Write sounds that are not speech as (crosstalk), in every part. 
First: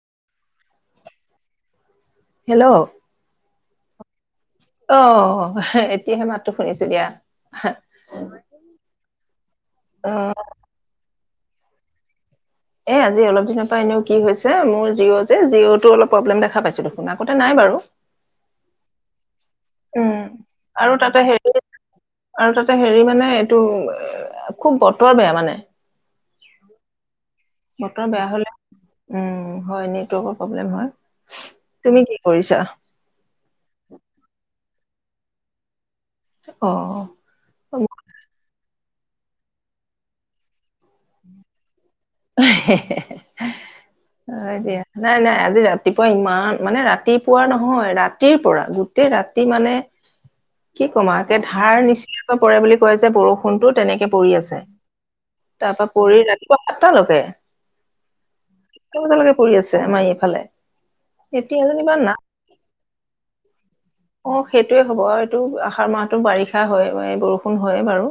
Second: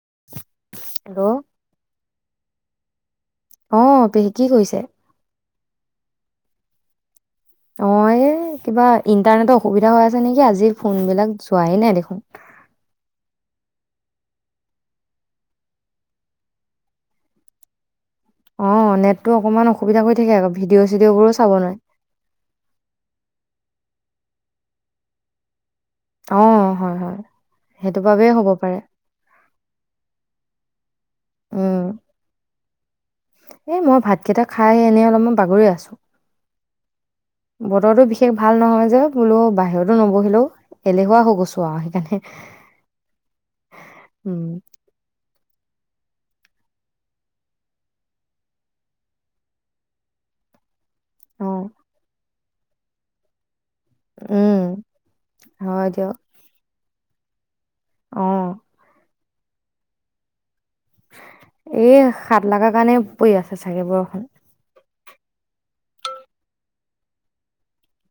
Hello hello. অ' পেহী। কি কৰিছে অ', এহ‌ এত হে মাতটো শুনিছো দিয়া। অ', এ, কিবা ইন্টাৰনেটৰ অসুবিধা হৈ অ আছে নেকি আজি ফোন বিলাক যোৱাই নাই দেখোন! এ, আজি অলপ দিনৰ পৰা এনেও কি হৈছে, মোৰ জিঅ' যে, জিঅ'টো অলপ প্ৰব্লেম দেখা পাইছো দেখোন। আগতে নাই বাৰু। অ', নেট টো অকমান অসুবিধা কৰি উম। থাকে আকৌ। ভিডিঅ' আৰু চিডিঅ' তাতে বোৰো হেৰি চাব নোৱাৰে। আৰু তাতে হেৰি মানে এইটো খুব বতৰ বেয়া মানে। অ হয় হয় সেইটো বতৰ বেয়া বাবেই হ'ব হলে, পাৰে উম, হয় নেটৱৰ্কৰ প্ৰব্লেম হয়। তুমি কি কৰিছা? এ, মই ভাতকিটা খা খাই এনেই অলমান বাগৰি আছোঁ। অ। বতৰটো বিশেষ ভাল নহয় যা বোলো বাহিৰতো নবহিলো, এলেহুৱা হৈ গৈছো আৰু আহি উম হয় দিয়া, নাই নাই আজি ৰাত তিপুৱা ইমান, মানে ৰাতিপুৱা নহয় ৰাতিৰ পৰা, গোটেই ৰাতি মানে কি কম আও, একে অ ধাৰ নিচ পৰে বুলি কয় যে বৰষুণটো তেনেকে পৰি আছে। উম তাৰ পা হয় দিয়ক পৰি ৰাতিপুৱা অ তিয়ালৈকে। (inaudible) পৰি আছে আমাৰ এইফালে। এতিয়া যেনিবা এই, নাই সাত লাগা কাৰণে পৰি আছে চাগে বৰষুণ। অ সেইটোৱে হ'ব এইটো, আষাৰ মাহটো বাৰিষা হয় বৰষুণ হয়ে বাৰু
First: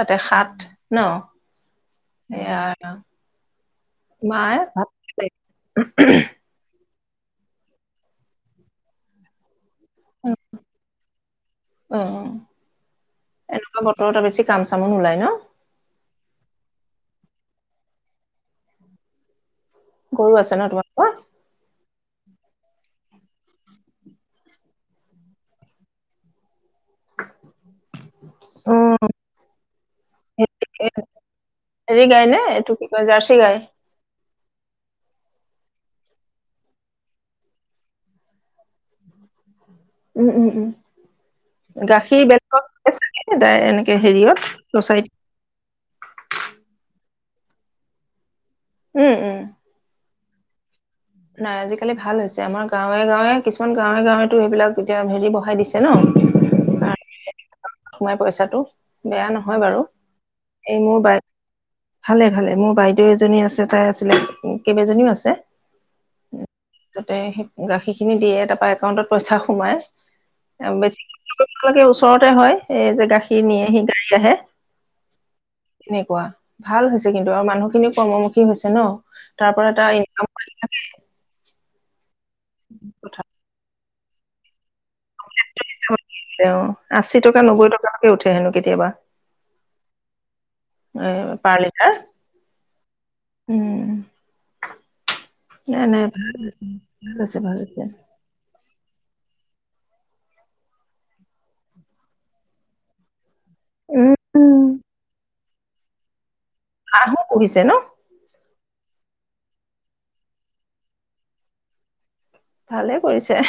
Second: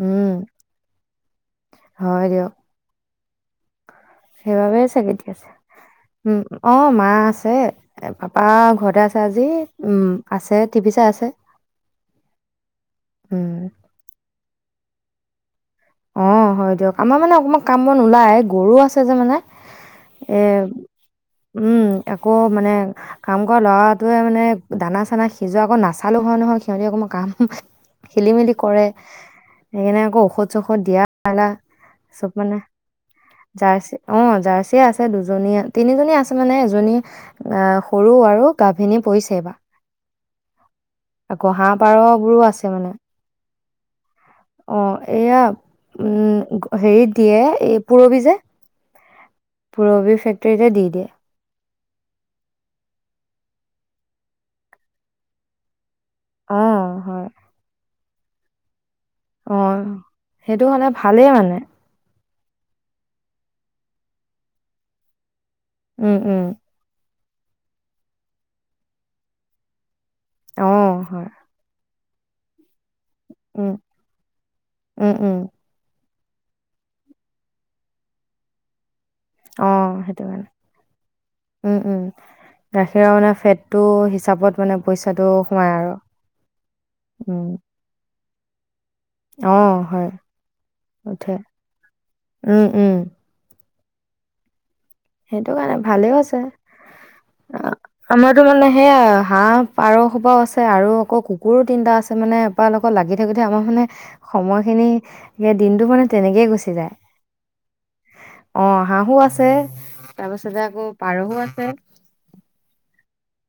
তাতে উম সাত, ন, এইয়া সেইবাবেই চাগে দি আছে। উম, অ', মা মা আছে, পাপা ঘৰতে আছে আজি উম, অ আছে টিভি চাই আছে, অ উম। এনেকুৱা বতৰত বেছি কাম চামো নোলাই ন। অ', হয় দিয়ক। আমাৰ মানে অকমান কাম বন ওলায়, গৰু আছে যে মানে। গৰু এ আছে ন তোমালোকৰ? উম, আকৌ মানে, কাম কৰা ল'ৰাটোৱে মানে দানা চানা সিজোৱা আকৌ নাচালেও হয় নহয় সিহঁতি অকমান কাম, খেলি মেলি অ কৰে। সেইকাৰণে আকৌ ঔষধ চৌষধ দিয়া হেৰি গাই চব নে মানে এইটো কি কয় জাৰ্চি গাই? অ, জাৰ্চিয়ে আছে দুজনী, তিনিজনীয়ে আছে মানে, এজনী সৰু আৰু, গাভিনী পৰিছে এইবাৰ। উম, উম, উম। আকৌ হাহ পাৰ গাখীৰ বোৰো বেলেগত আছে মানে চাগে তাই এনেকে হেৰিয়ত চচাইটি অহ' এয়া উম, হেৰিত দিয়ে এই পৰবি যে উম উম পূৰবী ফেক তিতে দি দিয়ে। আজিকালি ভাল হৈছে আমাৰ গাৱে - গাৱে কিছুমান গাৱে গাৱেতো সেইবিলাক এতিয়া হেৰি বহাই দিছে ন। অহ ' হয়। সোমাই পইচাটো। বেয়া নহয় অহ বাৰু ' সেইটো এই হলে মোৰ বাই ভালেই মানে। ভালে - ভালে মোৰ বাইদেউ এজনী আছে তাই আছিলে কেইবাজীও আছে। উম - উম। তাতে সেই গাখীৰখিনি দিয়ে তাৰপৰা একাউণ্টত পইচা সোমায়। অ আহ হয় বেছি ওচৰতে হয়। এই যে গাখীৰ নি উম আহি গাড়ী আহে উম উম এনেকুৱা ভাল হৈছে কিন্তু আৰু মানুহখিনিও কৰ্মমুখী হৈছে ন। তাৰ অ পৰা এটা সেইটো কাৰণে ইনকাম। উম - উম। গাখীৰৰ কথা মানে ফেট টো হিচাপত মানে পইচাটো সোমাই আৰু আশী টকা নব্বৈ টকালৈকে উঠি। হেনো কেতিয়াবা। অহ ' হয় এ এইটোৱে পাৰ লিটাৰ উম - উম। উম সেইটো কাৰণে নাই নাই ভালে ভাল আছে হৈছে ভাল হৈছে আমাৰতো মানে সেয়া হাহ পাৰসবাও আছে আৰু আকৌ কুকুৰো তিনটা আছে মানে এপোকৰ লাগি স গতি আমাৰ মানে উম সময়খিনি এ দিনতটো মান তেনেকে গৈছে। সাহু পঢ়িছে ন। অহ 'হাহু আছে। তাৰ পাছতে আকৌ পাৰহো আছে। ভালে কৰিছে।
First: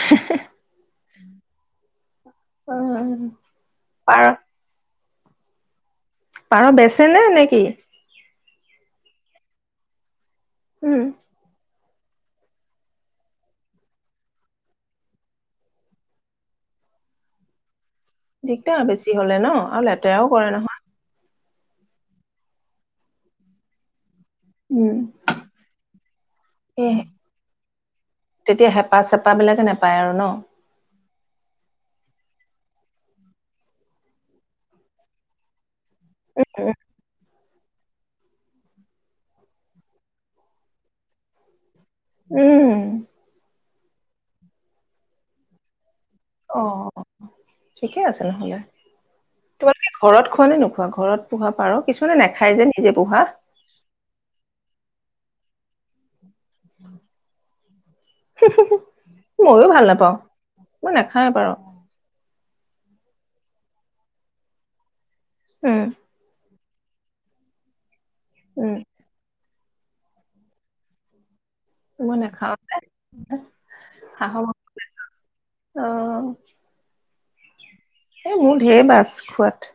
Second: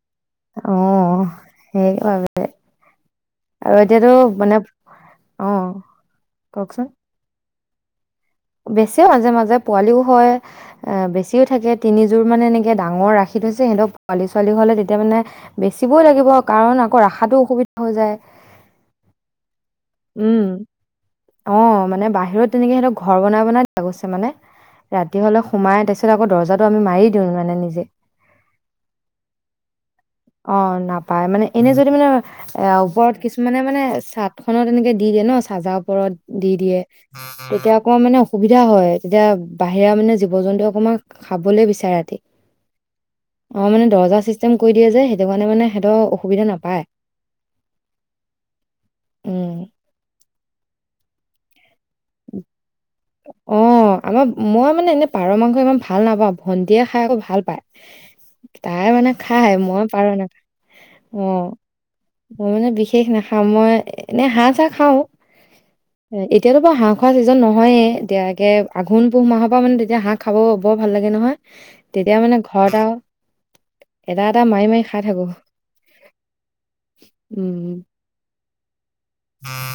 অহ ' সেইবাবে অ' আৰু এতিয়াতো পাৰ মানে। অহ ', পাৰ বেচ নে - নে কি? বেছি মাজে - মাজে পোৱালিও হয়। উম অহ 'বেছিও থাকে। তিনিযোৰ মানে এনেকৈ ডাঙৰ ৰাখি থৈছে সিহঁতক পোৱালী ছোৱালী হ'লে তেতিয়া মানে বেচিবই লাগিব কাৰণ আকৌ ৰাখাটো অসুবি দিগদাৰ বেছি হ'লে ন আৰু লে তেৰাও কৰে নহয়। অ' মানে বাহিৰত তেনেকে সিহঁতক ঘৰ বনাই- বনাই দিয়া গৈছে মানে। উম ৰাতি হ'লে সোমাই তাৰপিছত আকৌ দৰ্জাটো আমি এই মাৰি দিওঁ মানে নিজে। তেতিয়া হেঁপা চেপা বিলাকে নোপায় আৰু ন অঁ, না পায় মানে এনে যদি মানে এ ওপৰত কিছুমানে মানে চাট খনত তেনেকে দি দিয়ে ন চাজা ওপৰত দি দিয়ে। তেতিয়া অকমান মানে অসুবিধা হয়, তেতিয়া বাহিৰা মানে জীৱ জন্তু অকণমান খাবলে বিচাৰ উম। অ' মানে দৰজা চিষ্টেম কৰি দিয়ে যে সেইটো কাৰণে মানে সিহঁতৰ অসুবিধা নাপায় অ' ঠিকে আছে নহ'লে, উম তোমালোকে ঘৰত খোৱা নে নোখোৱা ঘৰত পোহা পাৰ কিছুমানে নাখায় যে নিজে পোহা অ' আমাৰ মই মানে এনে পাৰ মাংস ইমান ভাল নাপাও। ভণ্টিয়ে খাই আকৌ ভাল পায়, তাই মানে খায় ময়ো মই ভাল পাৰ নাপাওঁ না, মই নাখাওঁৱে অঁ। বাৰু মই মানে বিশেষ নাখাওঁ মই এনে হাঁহ চাহ খাও। উম এ এতিয়াতো বাৰু হাঁহ খোৱা ছিজন নহয়ে। এতিয়া একে উম আঘোন পুহ মাহত তাৰ মানে তেতিয়া হাঁহ খাব বৰ ভাল লাগে নহয়। তেতিয়া মই মানে নাখাওঁ ঘৰত আৰু হাঁহৰ এটা-এটা মাংস মাৰি- মাৰি খাই থাকো। অ' উম। মোৰ ঢেৰ বাছ খোঁৱাত।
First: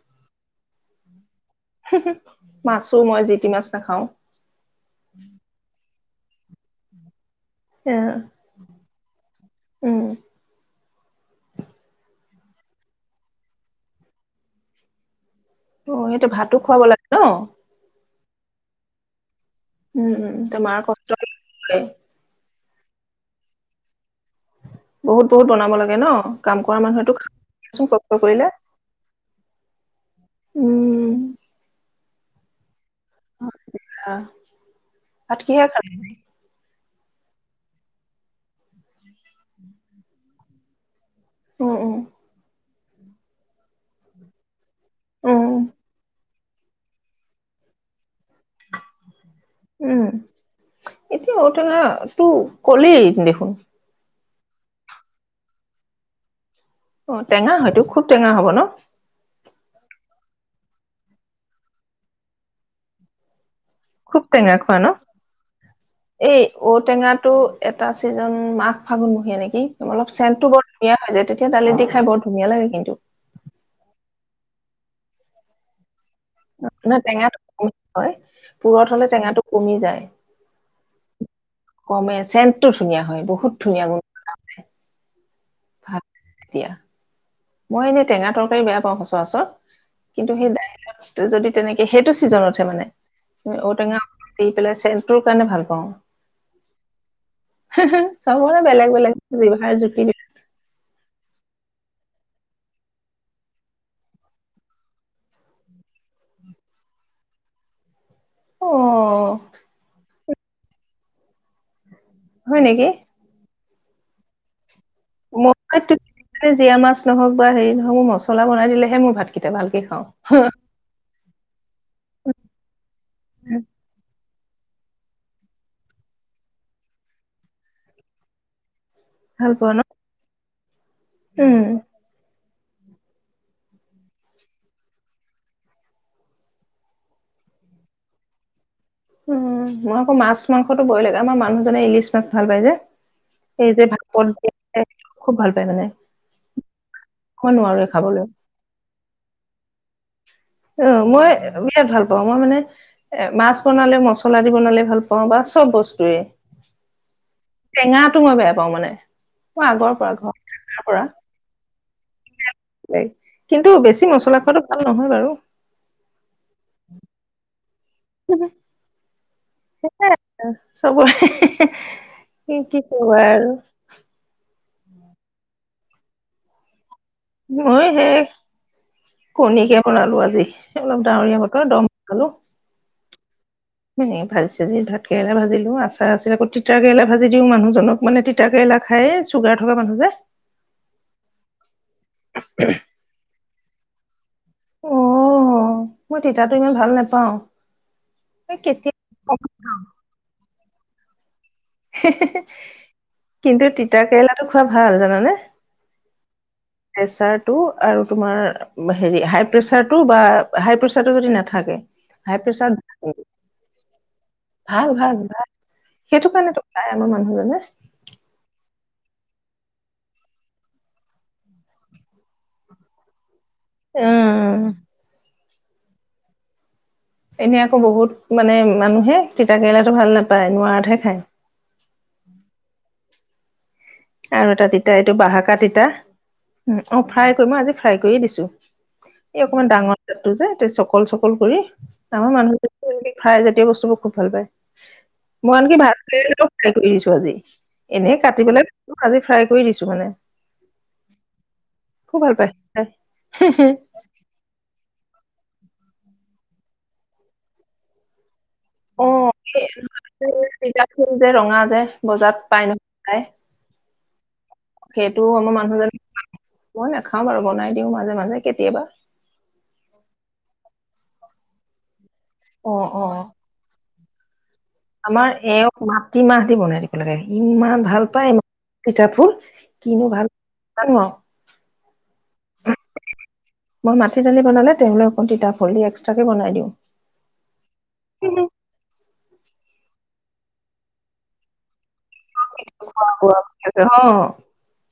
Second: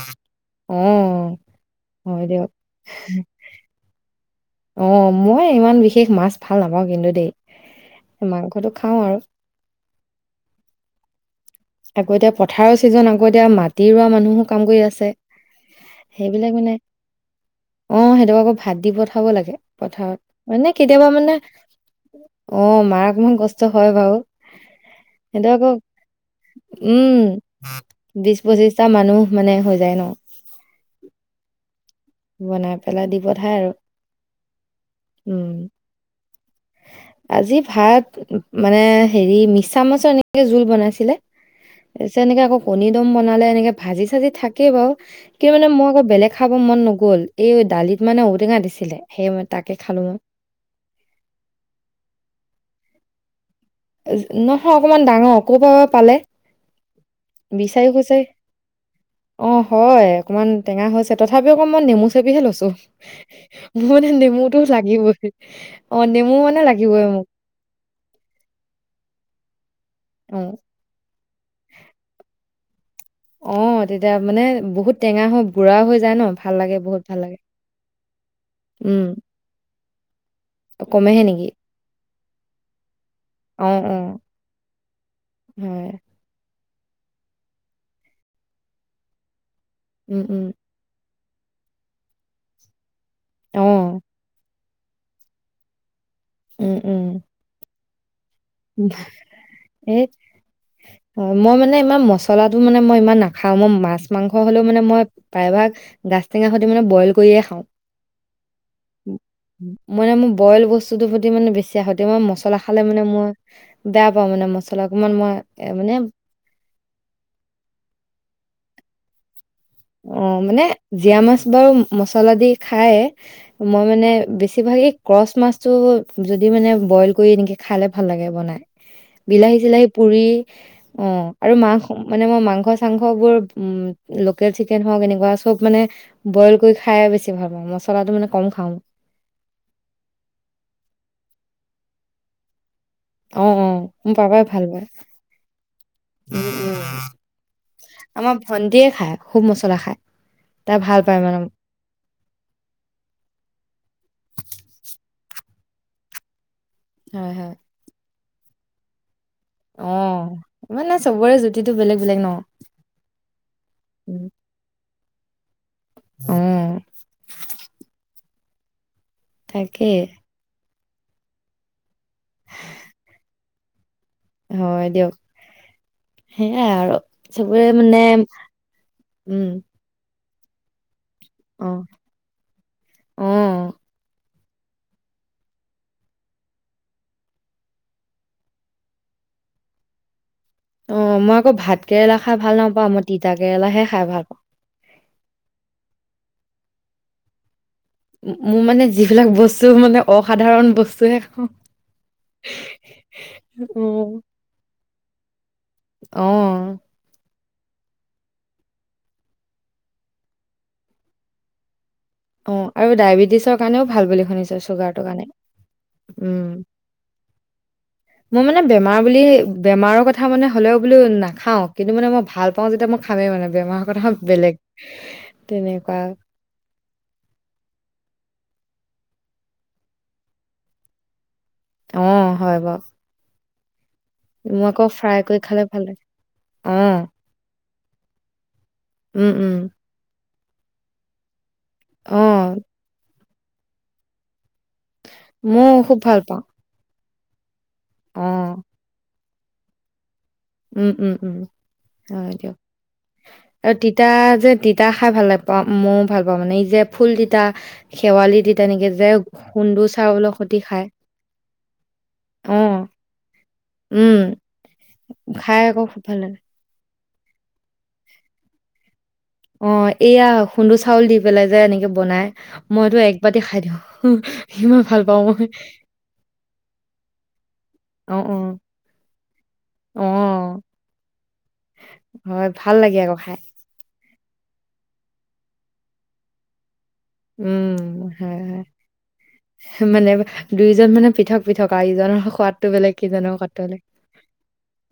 অঁ। মাছো মই জিতি মাছ নাখাও। অ' মই ইমান বিশ শেষ মাছ ভাল নাপাওঁ কিন্তু দেই। এ মাংসটো খাও আৰু। উম আকৌ এতিয়া পথাৰৰ ছিজন আকৌ এতিয়া মাটি ৰোৱা মানুহো কাম কৰি আছে। অ' সিহঁতক ভাতো খুৱাব লাগে ন। তেওঁক আকৌ ভাত দি পথাব লাগে। উম পথাৰত, উম তে মানে মাৰ কেতিয়াবা কষ্ট মানে অ', মাৰ‌ অকণমান কষ্ট হয় বাৰু বহুত বহুত সিহঁতক আকৌ বনাব লাগে ন? কাম কৰা মানুহেতো উম, চোন কষ্ট বিশ কৰিলে পঁচিশটা মানুহ মানে হৈ যায় ন? উম বনাই পেলাই দি পঠাই আৰু। ভাত উম কিহে খালি আজি ভাত মানে হেৰি, মিছামাছৰ এনেকে জোল বনাইছিলে উম উম তাছত এনেকৈ আকৌ কণী দম বনালে, এনেকে ভাজি চাজি থাক কেই বাৰু, উম কি মানে মই আকৌ বেলেগ খাব মন নগ'ল। এই দালিত মানে ঔটেঙা দিছিলে, সেয়ে মই তাকে খালো টেঙা টো কৰি দেখোন নহয় অকমান ডাঙৰ। ক'ৰ পা বা পালে অ', টেঙা হয়তো, বিচাৰি খুব খুচাৰি টেঙা হ'ব ন? অ, হয়, অকমান টেঙা হৈছে। তথাপিও আকৌ মই নেমু চেপিহে লৈছো। মোৰ মানে খুব টেঙা নেমুটো খোৱা ন লাগিবই, অ, নেমু এই মানে লাগিবই মোক। ঔটেঙাটো এটা ছিজন মাঘ ফাগুনমহীয়া নেকি অলপ অ চেণ্টটো বৰ ধুনীয়া হৈ যায় তেতিয়া তেতিয়া দালিত দি খাই বৰ ধুনীয়া লাগে কিন্তু। অ', তেতিয়া মানে বহুত টেঙা হৈ বুঢ়া হৈ যায় ন ভাল লাগে নহয়, বহুত ভাল লাগে টেঙাটো কম হয়, পুৰঠ উম হলে টেঙাটো কমি যায়। কমেহে নেকি কমে চেণ্টটো ধুনীয়া হয়, বহুত অঁ ধুনীয়া গুণ অঁ (inaudible) হয় মই এনে টেঙা তৰকাৰী বেয়া পাওঁ সচৰাচৰ উম কিন্তু উম সেইদাইলত যদি তেনেকে সেইটো চিজনতহে মানে অঁ ঔটেঙা দি, পেলাই (unintelligible) টোৰ কাৰণে ভাল পাওঁ। উম, উম। চবৰে বেলেগ, বেলেগ জিভাৰ জুতি বিলা অ', মই মানে ইমান মচলাটো মানে মই ইমান নাখাওঁ, মই মাছ, মাংস হ'লেও মানে মই প্ৰায়ভাগ গাজ টেঙা সতি মানে বইল কৰিয়ে খাওঁ। অ (unintelligible) মোৰ বইল বস্তুটোৰ প্ৰতি মানে বেছি (unintelligible) মই মছলা হয় খালে মানে মই (inaudible) এ মই মানে জীয়া মাছ নহওক বা হেৰি নহক মোৰ মছলা বন দিলেহে মোৰ ভাত অ মানে জিৰা মাছ বাৰু মছলা দি খাই মই মানে বেছি ভা এই ক্ৰচ মাছটো যদি মানে বইল কৰি এনেকে খালে ভাল লাগে বনাই ভাল বিলাহী পোৱা ন? চিলাহী পুৰি অ আৰু উম, মা মানে মই মাংস মাংস চাংস বোৰ লোকেল চিকেন হওক এনেকুৱা চব মানে বইল কৰি খাই বেছি ভাল পাওঁ মছলাটো মানে কম খাওঁ উ মই আকৌ মাছ মাংসটো বয় লাগে আমাৰ মানুহজনে ইংলিছ মাছ ভাল পায় যে অ অ এই যে মোৰ ভাপত পাপাই ভাল দিয়ে পায় খুব ভাল পায় মানে। মই নোৱাৰোৱে খাবলৈ। আমাৰ ভন্টিয়ে খায় খুব মছলা খায় তাই অ ভাল পায় মই মানে বিৰাট ভাল পাওঁ মই মানে এ মাছ বনালে মছলা দি বনালে ভাল পাওঁ বা বা চব বস্তুৱে হয় হয় টৌ মই বেয়া পাওঁ মানে মই অ আগৰ পৰা ঘৰাৰ মানে পৰা চবৰে জুতিটো বেলেগ বেলেগ ন কিন্তু বেছি মছলা খোৱাাতটো ভাল অহয় বাৰু উম উ তাকে চবৰে কি কবা আৰু হয় দিয়ক সেয়াই আৰু চবৰে মই মানে সেই উম কণীকে বনালো আজি অ ডাৱৰীয়া বতৰ অ দম খালো অ হে ভাত কেৰেলা ভাজিলো আচাৰ আছিল আকৌ তিতা কেৰেলা ভাজি দিও মানুহজনক মানে তিতা কেৰেলা খায়েই চুগাৰ থকা মানুহ যে অ মই আকৌ ভাত কেৰেলা খাই ভাল নাপাওঁ মই তিতাকে কেৰেলাাহে খাই ভাল পাওঁ অ মই তিতাটো ইমান ভাল নেপাওঁ মোৰ মানে যিবিলাক বস্তু মানে অসাধাৰণ বস্তুৱে খাওঁ হে-হে-হে, কিন্তু তিতা উম, কেৰেলাটো খোৱা ভাল জানানে অ'। টো আৰু তোমাৰ হেৰি হাই প্ৰেচাৰটো বা হাই প্ৰেছাৰটো যদি নাথাকে হাই অ প্ৰেচাৰ আৰু ডায়েবেটিছৰ কাৰণেও ভাল বুলি শুনিছো চুগাৰটোৰ কাৰণে উম তাই আমাৰ মানুহজনে মই মানে বেমাৰ বুলি বেমাৰৰ কথা মানে হ'লেও বোলো নাখাওঁ কিন্তু মানে মই ভাল পাওঁ যেতিয়া মই খামেই মানে বেমাৰ কথা বেলেগ উম তেনেকুৱা এনেই আকৌ বহুত মানে মানুহে তিতা কেৰেলাটো ভাল নাপায় নোৱাৰাতহে খায় অ হয় ব আৰু এটা তিতা এইটো কৰি বাহাকা খালে তিতা ভাল লাগে উম অ ফ্ৰাই কৰি মই আজি ফ্ৰাই কৰিয়ে দিছো উম, এই উম। অকমান ডাঙৰ টোৰযে চকল চকল কৰি আমাৰ অ', মানুহ (unintelligible) ফ্ৰাই জাতীয় বস্তুবোৰ খুব ভাল পায় মই ময়ো খুব ভাল পাওঁ। আনকি (unintelligible) ছো (unintelligible) এনেই অ', কাটিবলৈ আজি ফ্ৰাই কৰি দিছোঁ মানে। উম, উম, উম, খুব হয় ভাল পায় দিয়ক, খাই। আৰু তিতা যে তিতা। খাই ভাল নাপাওঁ মইও ভাল পাওঁ মানে এই যে ফুল তিতা, শেৱালি তি তেনেকে অ যে, খুন্দু চাউলো খুতি তিতা খাই, ফুল যে ৰঙা যে বজাৰত অ, পাই নহয় খাই উম, খাই আকৌ খুব ভাল লাগে। খাম আৰু বনাই। দিও মাজে মাজে কেতিয়াবা অ', এইয়া (unintelligible) চাউল দি পেলাই যে এনেকে বনায়। অ মইতো এক অ বাটি খাই দিওঁ। (unintelligible) পাওঁ আমাৰ মই। এওক মাটিমাহ দি বনাই দিব লাগে ইমান ভাল অ', পাই, অ', তিতাফুল। কিনো ভাল অ', নাজানো আৰু হয় ভাল লাগে আকৌ খাই। তিতা দালি বনালে তেওঁলে অকণ তিতা হলি এক্সট্ৰাকে বনাই দিওঁ। উম হয় হয় মানে দুইজন মানে পৃথক পৃথক আৰু ইজনৰ সোৱাদ অ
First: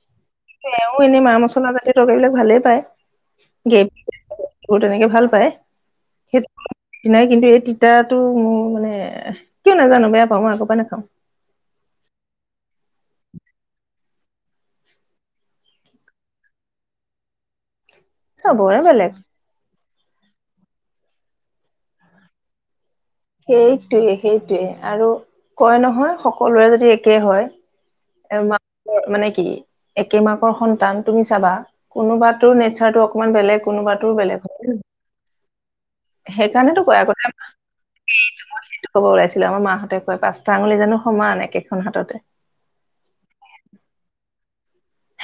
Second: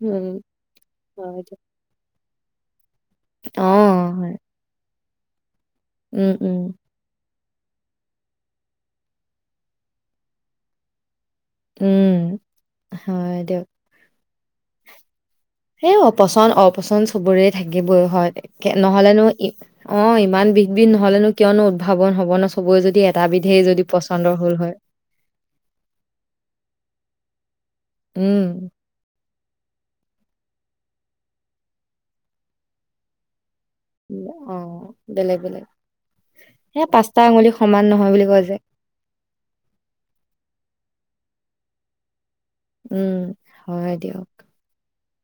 উম, এনেই মা হয় দিয়ক। মছলা জাতীয় তৰকাৰী বিলাক ভালেই পায় অ', হয়, গ্ৰেবোৰ তেনেকে ভাল পায়। উম, উম, সেইটো কিন্তু এই তিতাটো মোৰ মানে কিয় নাজানো বেয়া পাওঁ মই আগৰ পৰাই নাখাওঁ। উম হয় দিয়ক। সে অপচন্দ অপচন্দ চবোৰে থাকে। (unintelligible) হয় চবৰে বেলেগ নহ'লেনো অ ইমান বিষ বিষ নহ'লেনো কিয়নো উদ্ভাৱন হব ন চবৰে যদি। এটা বিধেই যদি সেইটোৱে পচন্দৰ হ'ল সেইটোৱে হয়। আৰু কয় নহয় সকলোৰে যদি একে উম, হয় ম মানে একে মাকৰ সন্তান তুমি চাবা কোনোবাতো নেচাৰটো অকনমান বেলেগ কোনোবাতোৰ বেলেগ অ হয় বেলেগ বেলেগ সেইকাৰণেতো এ কয় পাঁচটা আগতে আঙুলি সমান নহয় বুলি কয় যে, সেইটো খব ওলাইছিলো আমাৰ মাহঁতে কয় পাঁচটা আঙুলি জানো সমান একেখন হাততে। উম হয় দিয়ক।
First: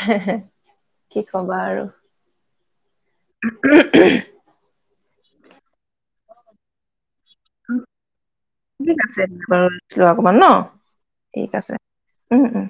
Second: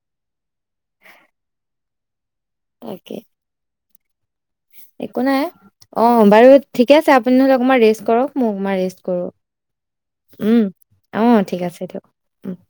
হে হে কি কবা আৰু (inaudible) তাকে উমহ একো নাই অ বাৰু ঠিকে আছে আ আপুনি নহ'লে অকণমান ৰেষ্ট কৰক মও অকণমান ঠিক ৰেষ্ট আছে কৰোঁ বাৰু অকমান ন অঁ ঠিক আছে দিয়ক। উম উম